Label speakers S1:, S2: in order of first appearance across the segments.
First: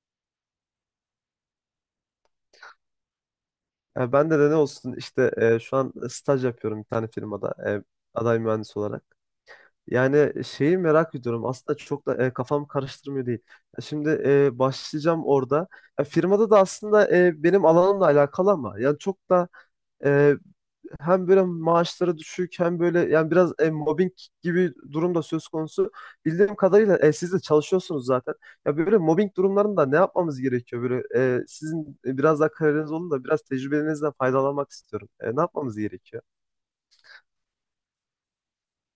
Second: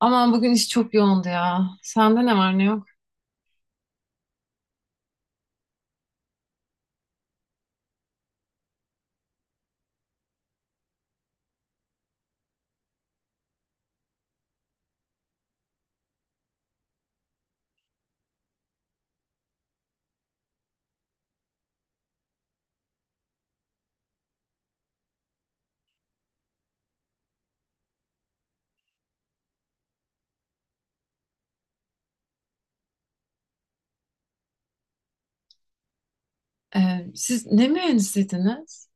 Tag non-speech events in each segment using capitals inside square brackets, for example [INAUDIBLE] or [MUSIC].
S1: Aman bugün iş çok yoğundu ya. Sende ne var ne yok?
S2: Ya ben de ne olsun işte şu an staj yapıyorum bir tane firmada aday mühendis olarak. Yani şeyi merak ediyorum aslında çok da kafam karıştırmıyor değil. Ya şimdi başlayacağım orada. Ya firmada da aslında benim alanımla alakalı ama yani çok da e, hem böyle maaşları düşük hem böyle yani biraz mobbing gibi durum da söz konusu. Bildiğim kadarıyla siz de çalışıyorsunuz zaten. Ya böyle mobbing durumlarında ne yapmamız gerekiyor? Böyle sizin biraz daha kararınız olun da biraz tecrübenizden faydalanmak istiyorum. Ne yapmamız gerekiyor?
S1: Siz ne mühendisiydiniz?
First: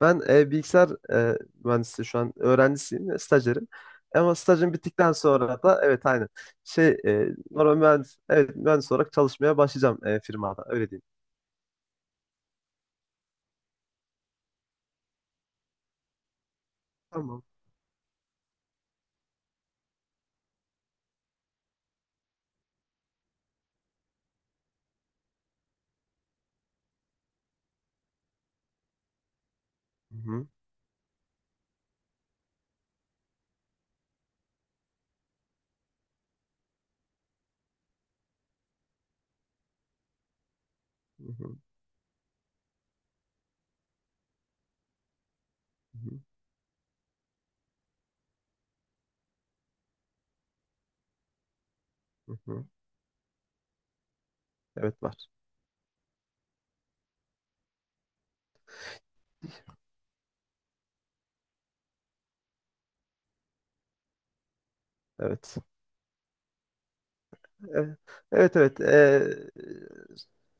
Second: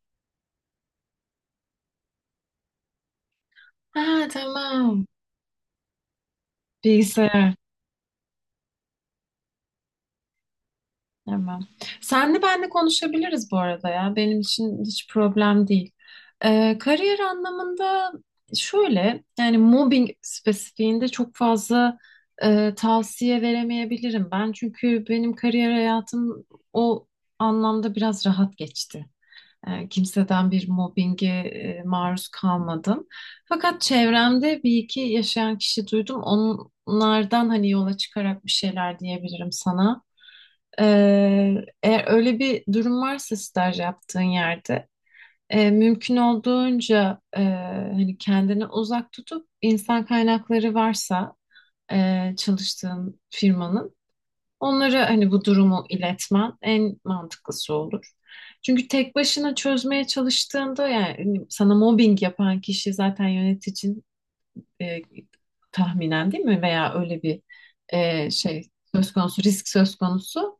S2: Ben bilgisayar mühendisi şu an öğrencisiyim, stajyerim.
S1: Ha
S2: Ama stajım
S1: tamam.
S2: bittikten sonra da evet aynen şey
S1: Bilgisayar.
S2: normal mühendis, evet, mühendis olarak çalışmaya başlayacağım firmada öyle diyeyim.
S1: Tamam. Senle benle konuşabiliriz bu arada ya. Benim için hiç problem değil. Kariyer
S2: Tamam.
S1: anlamında şöyle yani mobbing spesifiğinde çok fazla tavsiye veremeyebilirim ben. Çünkü benim kariyer hayatım o anlamda biraz rahat geçti.
S2: Hı hı,
S1: Kimseden bir mobbinge maruz kalmadım. Fakat çevremde bir iki yaşayan kişi duydum. Onlardan hani yola çıkarak bir şeyler diyebilirim sana. E,
S2: hı hı,
S1: Eğer öyle bir durum varsa staj yaptığın yerde
S2: hı
S1: mümkün
S2: hı.
S1: olduğunca hani kendini uzak tutup insan kaynakları varsa
S2: Hı hı.
S1: çalıştığın firmanın
S2: Evet
S1: onlara
S2: var.
S1: hani bu durumu iletmen en mantıklısı olur. Çünkü tek başına çözmeye çalıştığında yani hani, sana mobbing yapan kişi zaten yöneticin e,
S2: Evet.
S1: tahminen değil mi? Veya öyle bir
S2: Evet
S1: şey
S2: evet. evet.
S1: söz konusu, risk söz konusu.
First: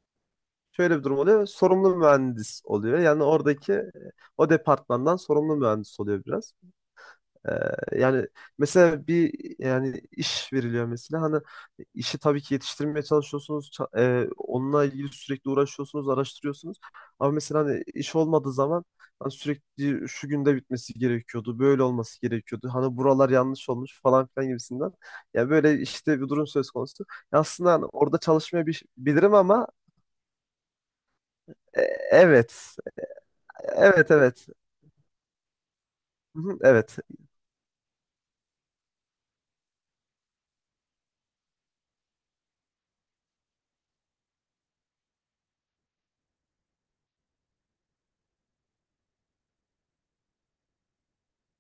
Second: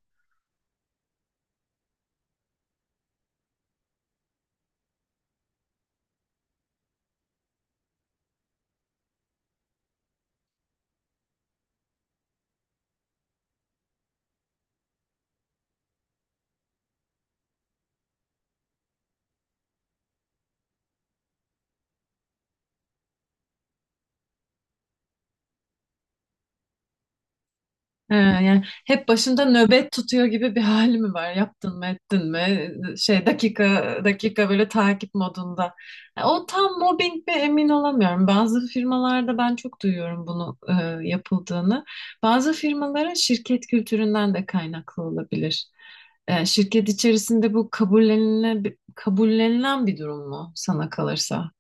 S2: Şöyle bir durum oluyor. Sorumlu mühendis oluyor. Yani oradaki o departmandan sorumlu mühendis oluyor biraz. Yani mesela bir, iş veriliyor mesela hani işi tabii ki yetiştirmeye çalışıyorsunuz onunla ilgili sürekli uğraşıyorsunuz araştırıyorsunuz ama mesela hani iş olmadığı zaman hani sürekli şu günde bitmesi gerekiyordu böyle olması gerekiyordu hani buralar yanlış olmuş falan filan gibisinden ya böyle işte bir durum söz konusu. Ya aslında hani
S1: He,
S2: orada
S1: yani
S2: çalışmayı
S1: hep
S2: bilirim
S1: başında
S2: ama
S1: nöbet tutuyor gibi bir hali mi var? Yaptın
S2: e,
S1: mı, ettin mi?
S2: evet
S1: Şey dakika
S2: evet evet
S1: dakika böyle takip modunda. Ya
S2: Hı
S1: o
S2: hı,
S1: tam
S2: evet.
S1: mobbing mi emin olamıyorum. Bazı firmalarda ben çok duyuyorum bunu yapıldığını. Bazı firmaların şirket kültüründen de kaynaklı olabilir. Şirket içerisinde bu kabullenilen bir durum mu sana kalırsa?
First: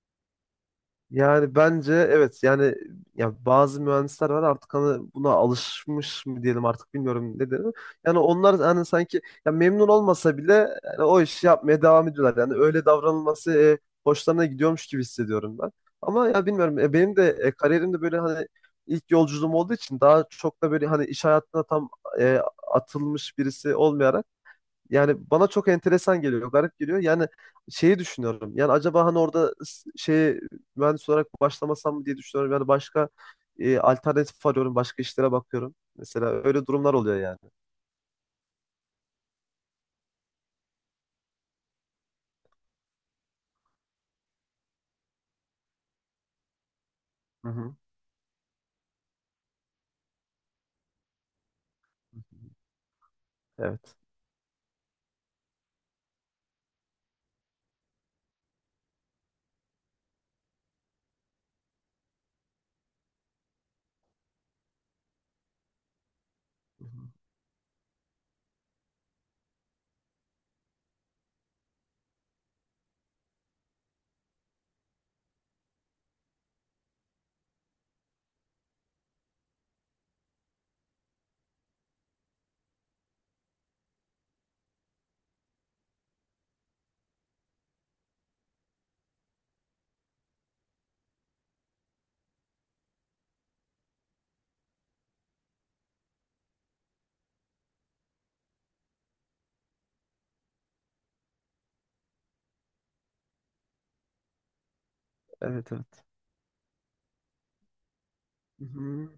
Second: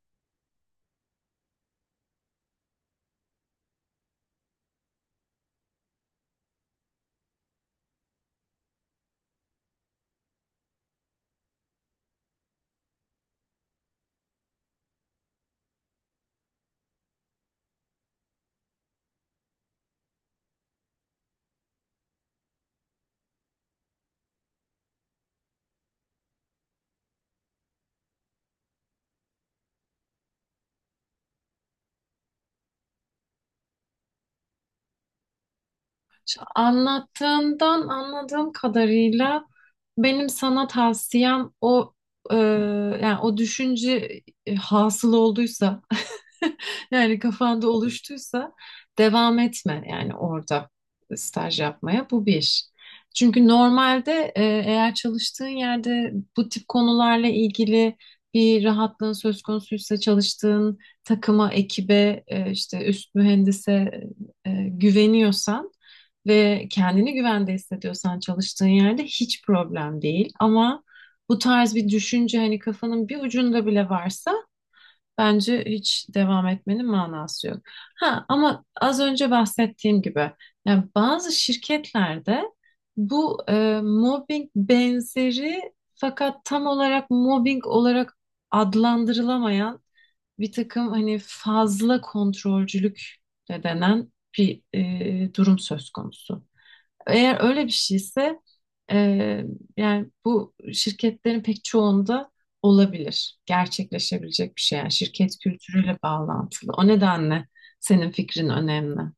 S2: Yani bence evet yani ya bazı mühendisler var artık hani buna alışmış mı diyelim artık bilmiyorum ne dedim. Yani onlar hani sanki ya memnun olmasa bile yani o işi yapmaya devam ediyorlar. Yani öyle davranılması hoşlarına gidiyormuş gibi hissediyorum ben. Ama ya bilmiyorum benim de kariyerimde böyle hani ilk yolculuğum olduğu için daha çok da böyle hani iş hayatına tam e, atılmış birisi olmayarak yani bana çok enteresan geliyor, garip geliyor. Yani şeyi düşünüyorum. Yani acaba hani orada şey mühendis olarak başlamasam mı diye düşünüyorum. Yani başka alternatif arıyorum, başka işlere bakıyorum. Mesela öyle durumlar oluyor yani.
S1: Anlattığından anladığım kadarıyla benim sana tavsiyem o e, yani o düşünce hasıl olduysa [LAUGHS] Yani
S2: Hı
S1: kafanda
S2: hı.
S1: oluştuysa devam etme yani orada staj yapmaya bu bir. Çünkü
S2: Evet.
S1: normalde eğer çalıştığın yerde bu tip konularla ilgili bir rahatlığın söz konusuysa çalıştığın takıma, ekibe, işte üst mühendise güveniyorsan ve
S2: Hı hı.
S1: kendini güvende hissediyorsan çalıştığın yerde hiç problem değil. Ama bu tarz bir düşünce hani kafanın bir ucunda bile varsa bence hiç devam etmenin manası yok. Ha ama az önce bahsettiğim gibi yani bazı şirketlerde bu mobbing benzeri fakat tam olarak mobbing olarak adlandırılamayan bir takım hani fazla kontrolcülük de denen bir durum söz konusu. Eğer öyle bir şeyse eee, yani bu şirketlerin pek çoğunda olabilir, gerçekleşebilecek bir şey. Yani şirket
S2: Evet,
S1: kültürüyle
S2: evet.
S1: bağlantılı. O nedenle senin fikrin
S2: Hı
S1: önemli.
S2: hı.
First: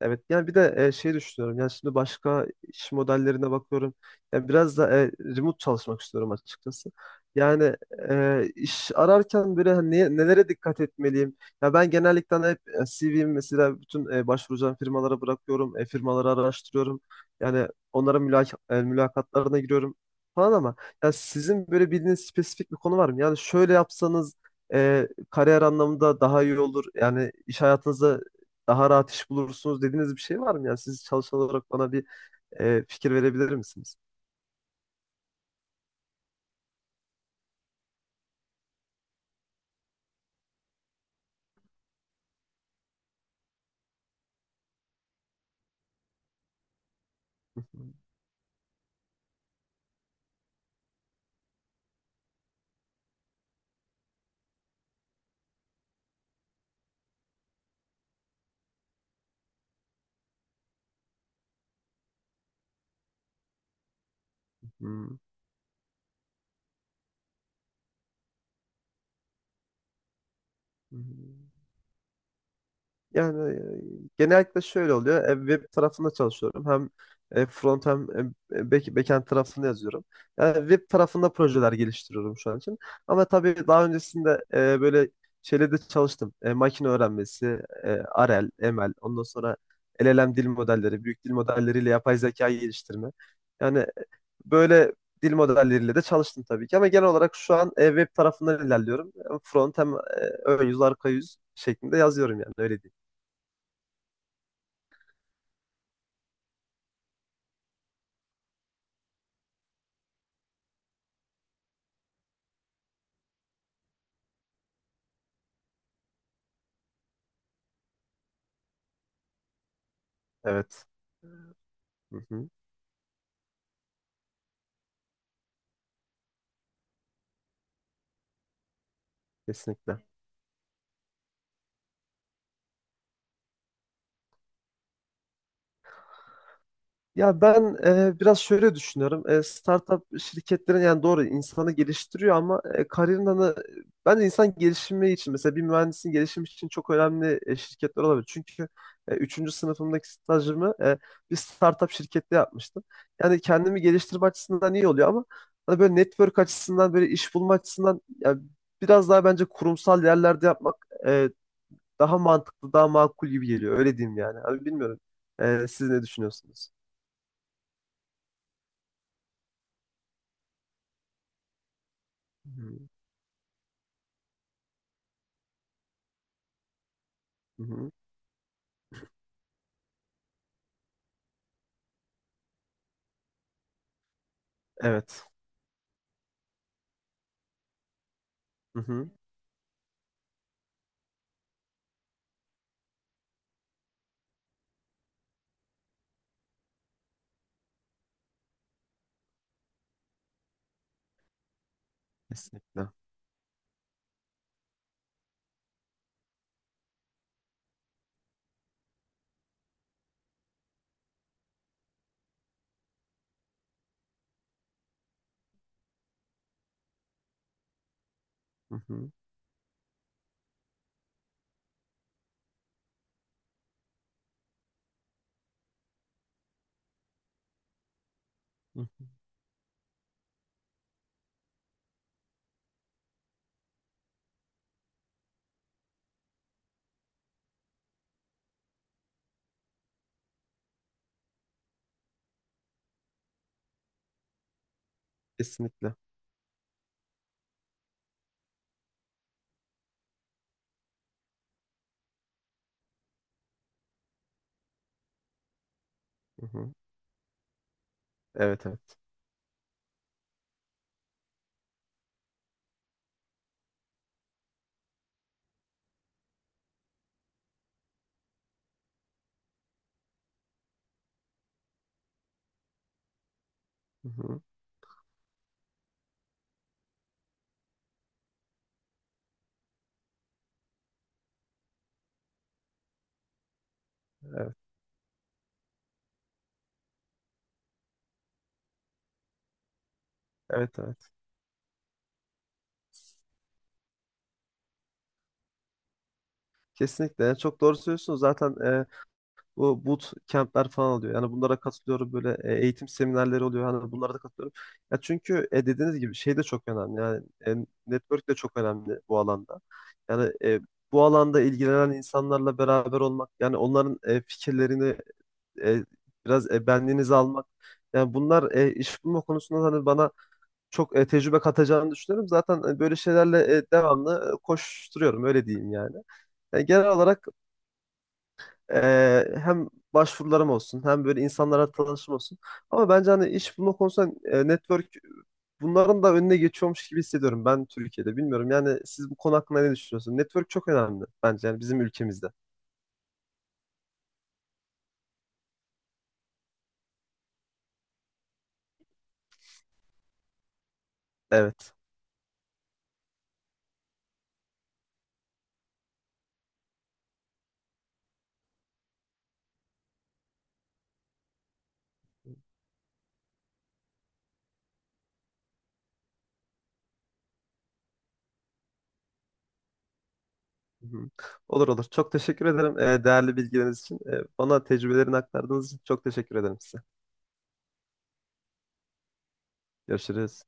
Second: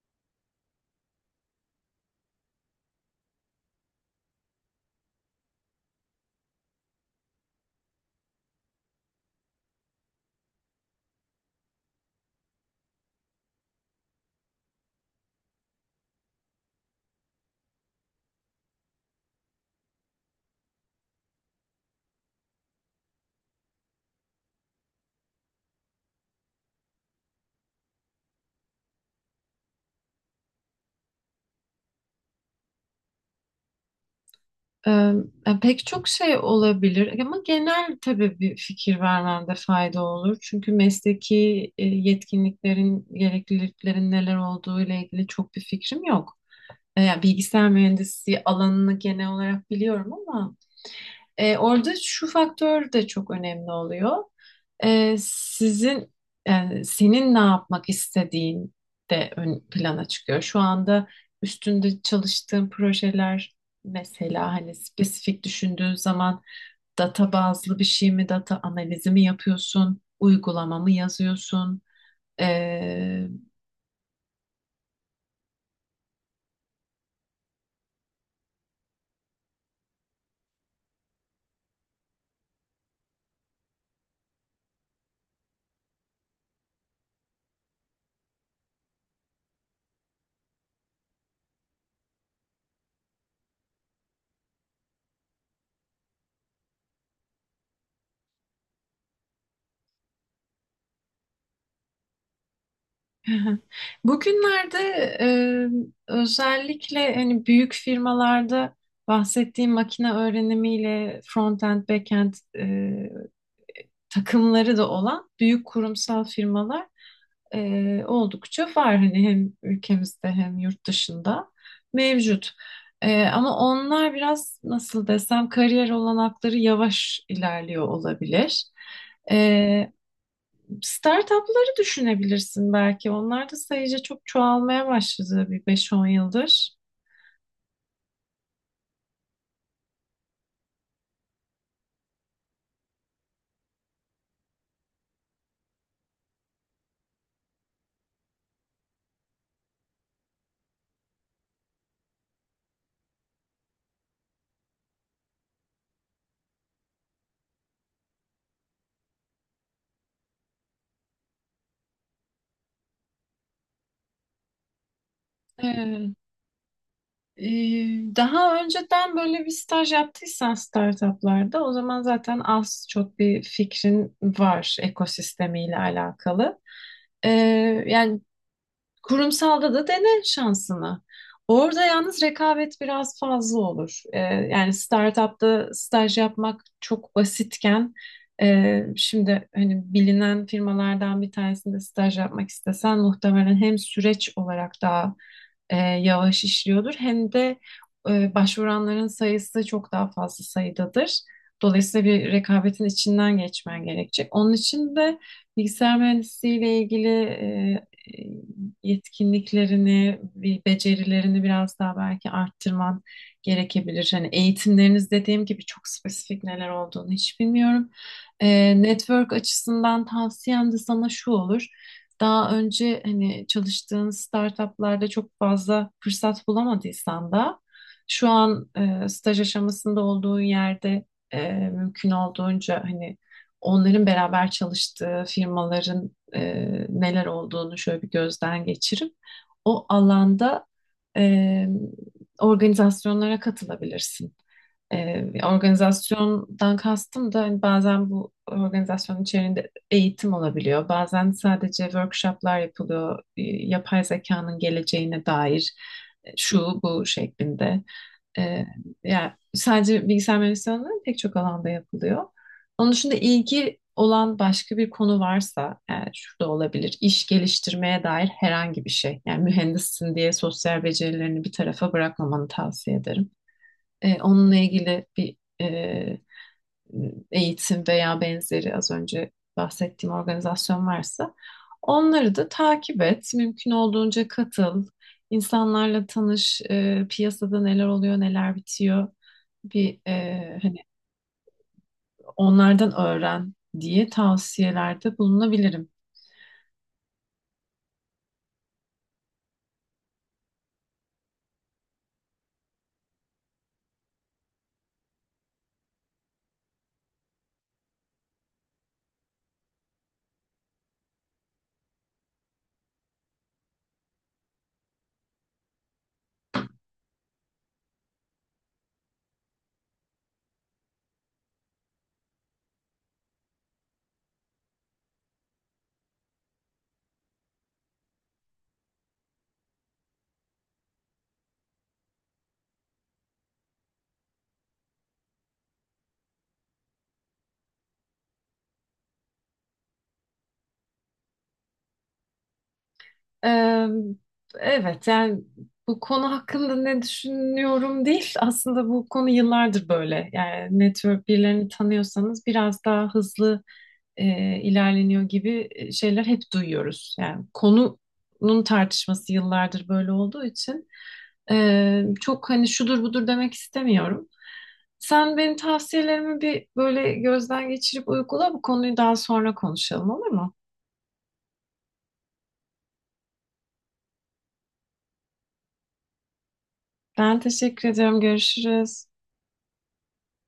S2: Evet yani bir de şey düşünüyorum yani şimdi başka iş modellerine bakıyorum yani biraz da remote çalışmak istiyorum açıkçası yani iş ararken böyle hani nelere dikkat etmeliyim, ya ben genellikle hani hep CV'mi mesela bütün başvuracağım firmalara bırakıyorum, firmaları araştırıyorum yani onlara mülakatlarına giriyorum falan. Ama ya sizin böyle bildiğiniz spesifik bir konu var mı, yani şöyle yapsanız kariyer anlamında daha iyi olur, yani iş hayatınızda daha rahat iş bulursunuz dediğiniz bir şey var mı? Yani siz çalışan olarak bana bir fikir verebilir misiniz?
S1: Eee, yani pek çok şey olabilir ama genel tabii bir fikir vermemde fayda olur. Çünkü mesleki yetkinliklerin, gerekliliklerin neler olduğu ile ilgili çok bir fikrim yok. Yani bilgisayar
S2: [LAUGHS]
S1: mühendisliği alanını genel olarak biliyorum ama orada şu faktör de çok önemli oluyor. Sizin yani senin ne yapmak istediğin de ön plana çıkıyor. Şu anda üstünde çalıştığın projeler mesela
S2: Hı
S1: hani
S2: hı, hı
S1: spesifik düşündüğün zaman data bazlı bir şey mi, data analizi mi yapıyorsun, uygulama mı
S2: hı, hı hı.
S1: yazıyorsun? e,
S2: Yani genellikle şöyle oluyor. E, web tarafında çalışıyorum. Hem front hem backend tarafında yazıyorum. Yani web tarafında projeler geliştiriyorum şu an için. Ama tabii daha öncesinde böyle şeylerde çalıştım. E, makine öğrenmesi, e, R L, M L. Ondan sonra L L M dil modelleri, büyük dil modelleriyle yapay zeka geliştirme. Yani böyle dil modelleriyle de çalıştım tabii ki. Ama genel olarak şu an web tarafından ilerliyorum. Hem front hem ön yüz, arka yüz şeklinde yazıyorum yani öyle.
S1: [LAUGHS] Bugünlerde e, özellikle hani büyük firmalarda bahsettiğim makine öğrenimiyle front-end, back-end takımları da olan büyük kurumsal firmalar oldukça var. Hani hem ülkemizde hem
S2: Evet.
S1: yurt dışında
S2: Hı hı,
S1: mevcut. Ama onlar biraz nasıl desem kariyer olanakları yavaş ilerliyor olabilir. E,
S2: kesinlikle.
S1: Startupları düşünebilirsin belki. Onlar da sayıca çok çoğalmaya başladı bir beş on yıldır.
S2: Ya ben biraz şöyle düşünüyorum. E, startup şirketlerin yani doğru insanı geliştiriyor ama kariyerin hani bence insan gelişimi için mesela bir mühendisin gelişimi için çok önemli şirketler olabilir. Çünkü üçüncü sınıfımdaki stajımı bir startup şirkette yapmıştım. Yani kendimi geliştirme açısından iyi oluyor ama hani böyle network açısından böyle iş bulma açısından ya biraz daha bence kurumsal yerlerde yapmak e, daha mantıklı, daha makul gibi geliyor. Öyle diyeyim yani. Abi bilmiyorum. Siz ne
S1: Ee,
S2: düşünüyorsunuz?
S1: e, daha önceden böyle bir staj yaptıysan startuplarda o zaman zaten
S2: Hı hı.
S1: az çok bir fikrin var ekosistemiyle alakalı. Ee,
S2: Hı hı.
S1: yani kurumsalda da dene şansını. Orada yalnız rekabet biraz fazla olur. Yani
S2: Evet.
S1: startupta staj yapmak çok basitken
S2: Hı hı.
S1: şimdi hani bilinen firmalardan bir tanesinde staj yapmak istesen muhtemelen hem süreç olarak daha yavaş işliyordur hem de başvuranların sayısı çok daha fazla sayıdadır. Dolayısıyla bir rekabetin
S2: Kesinlikle.
S1: içinden geçmen gerekecek. Onun için de bilgisayar mühendisliği ile ilgili e, yetkinliklerini, bir becerilerini biraz daha belki arttırman gerekebilir. Hani eğitimleriniz dediğim gibi çok spesifik neler olduğunu hiç bilmiyorum.
S2: Hı
S1: Ee,
S2: hı.
S1: network açısından tavsiyem de sana şu olur. Daha önce hani çalıştığın startuplarda çok fazla fırsat bulamadıysan da şu an
S2: Hı hı.
S1: staj aşamasında olduğun yerde mümkün olduğunca hani onların beraber çalıştığı firmaların e, neler olduğunu şöyle bir gözden geçirip o alanda e, organizasyonlara katılabilirsin. E,
S2: Kesinlikle.
S1: organizasyondan kastım da hani bazen bu organizasyonun içerisinde eğitim olabiliyor. Bazen sadece workshoplar yapılıyor. Yapay zekanın geleceğine dair
S2: Hı
S1: şu
S2: hı.
S1: bu şeklinde. Ee,
S2: Evet, evet.
S1: yani sadece bilgisayar mühendisliği alanında pek çok alanda yapılıyor. Onun dışında ilgi olan başka bir konu varsa yani şurada olabilir. İş geliştirmeye dair herhangi bir şey. Yani mühendissin diye sosyal becerilerini bir tarafa bırakmamanı tavsiye ederim.
S2: Hı
S1: Ee,
S2: hı.
S1: onunla ilgili bir e, eğitim veya benzeri az önce bahsettiğim organizasyon varsa onları da takip et. Mümkün olduğunca
S2: Evet.
S1: katıl. İnsanlarla tanış, piyasada neler oluyor, neler bitiyor bir hani
S2: Evet, evet.
S1: onlardan öğren diye tavsiyelerde bulunabilirim.
S2: Kesinlikle. Yani çok doğru söylüyorsunuz. Zaten bu boot camp'ler falan oluyor. Yani bunlara katılıyorum, böyle eğitim seminerleri oluyor. Hani bunlara da katılıyorum. Ya çünkü dediğiniz gibi şey de çok önemli. Yani network de çok önemli bu alanda. Yani bu alanda ilgilenen insanlarla beraber olmak, yani onların fikirlerini e, biraz benliğinizi almak. Yani bunlar iş bulma konusunda hani bana çok tecrübe katacağını düşünüyorum. Zaten böyle şeylerle devamlı koşturuyorum öyle diyeyim yani. Yani genel olarak hem başvurularım olsun hem böyle insanlara tanışım olsun. Ama bence hani iş bulma konusunda network bunların da önüne geçiyormuş gibi hissediyorum ben Türkiye'de. Bilmiyorum yani siz bu konu hakkında ne düşünüyorsunuz? Network çok önemli bence yani bizim ülkemizde.
S1: Ee, evet yani bu konu hakkında ne düşünüyorum değil. Aslında bu konu yıllardır böyle. Yani network birilerini
S2: Evet.
S1: tanıyorsanız biraz daha hızlı ilerleniyor gibi şeyler hep duyuyoruz. Yani konunun tartışması yıllardır böyle olduğu için çok hani şudur budur demek istemiyorum. Sen benim tavsiyelerimi bir böyle gözden geçirip uygula bu konuyu daha sonra konuşalım olur mu?
S2: Hı hı. Olur olur. Çok teşekkür ederim değerli bilgileriniz için. E, bana tecrübelerini aktardığınız için çok teşekkür ederim size.
S1: Ben teşekkür ediyorum. Görüşürüz.
S2: Görüşürüz.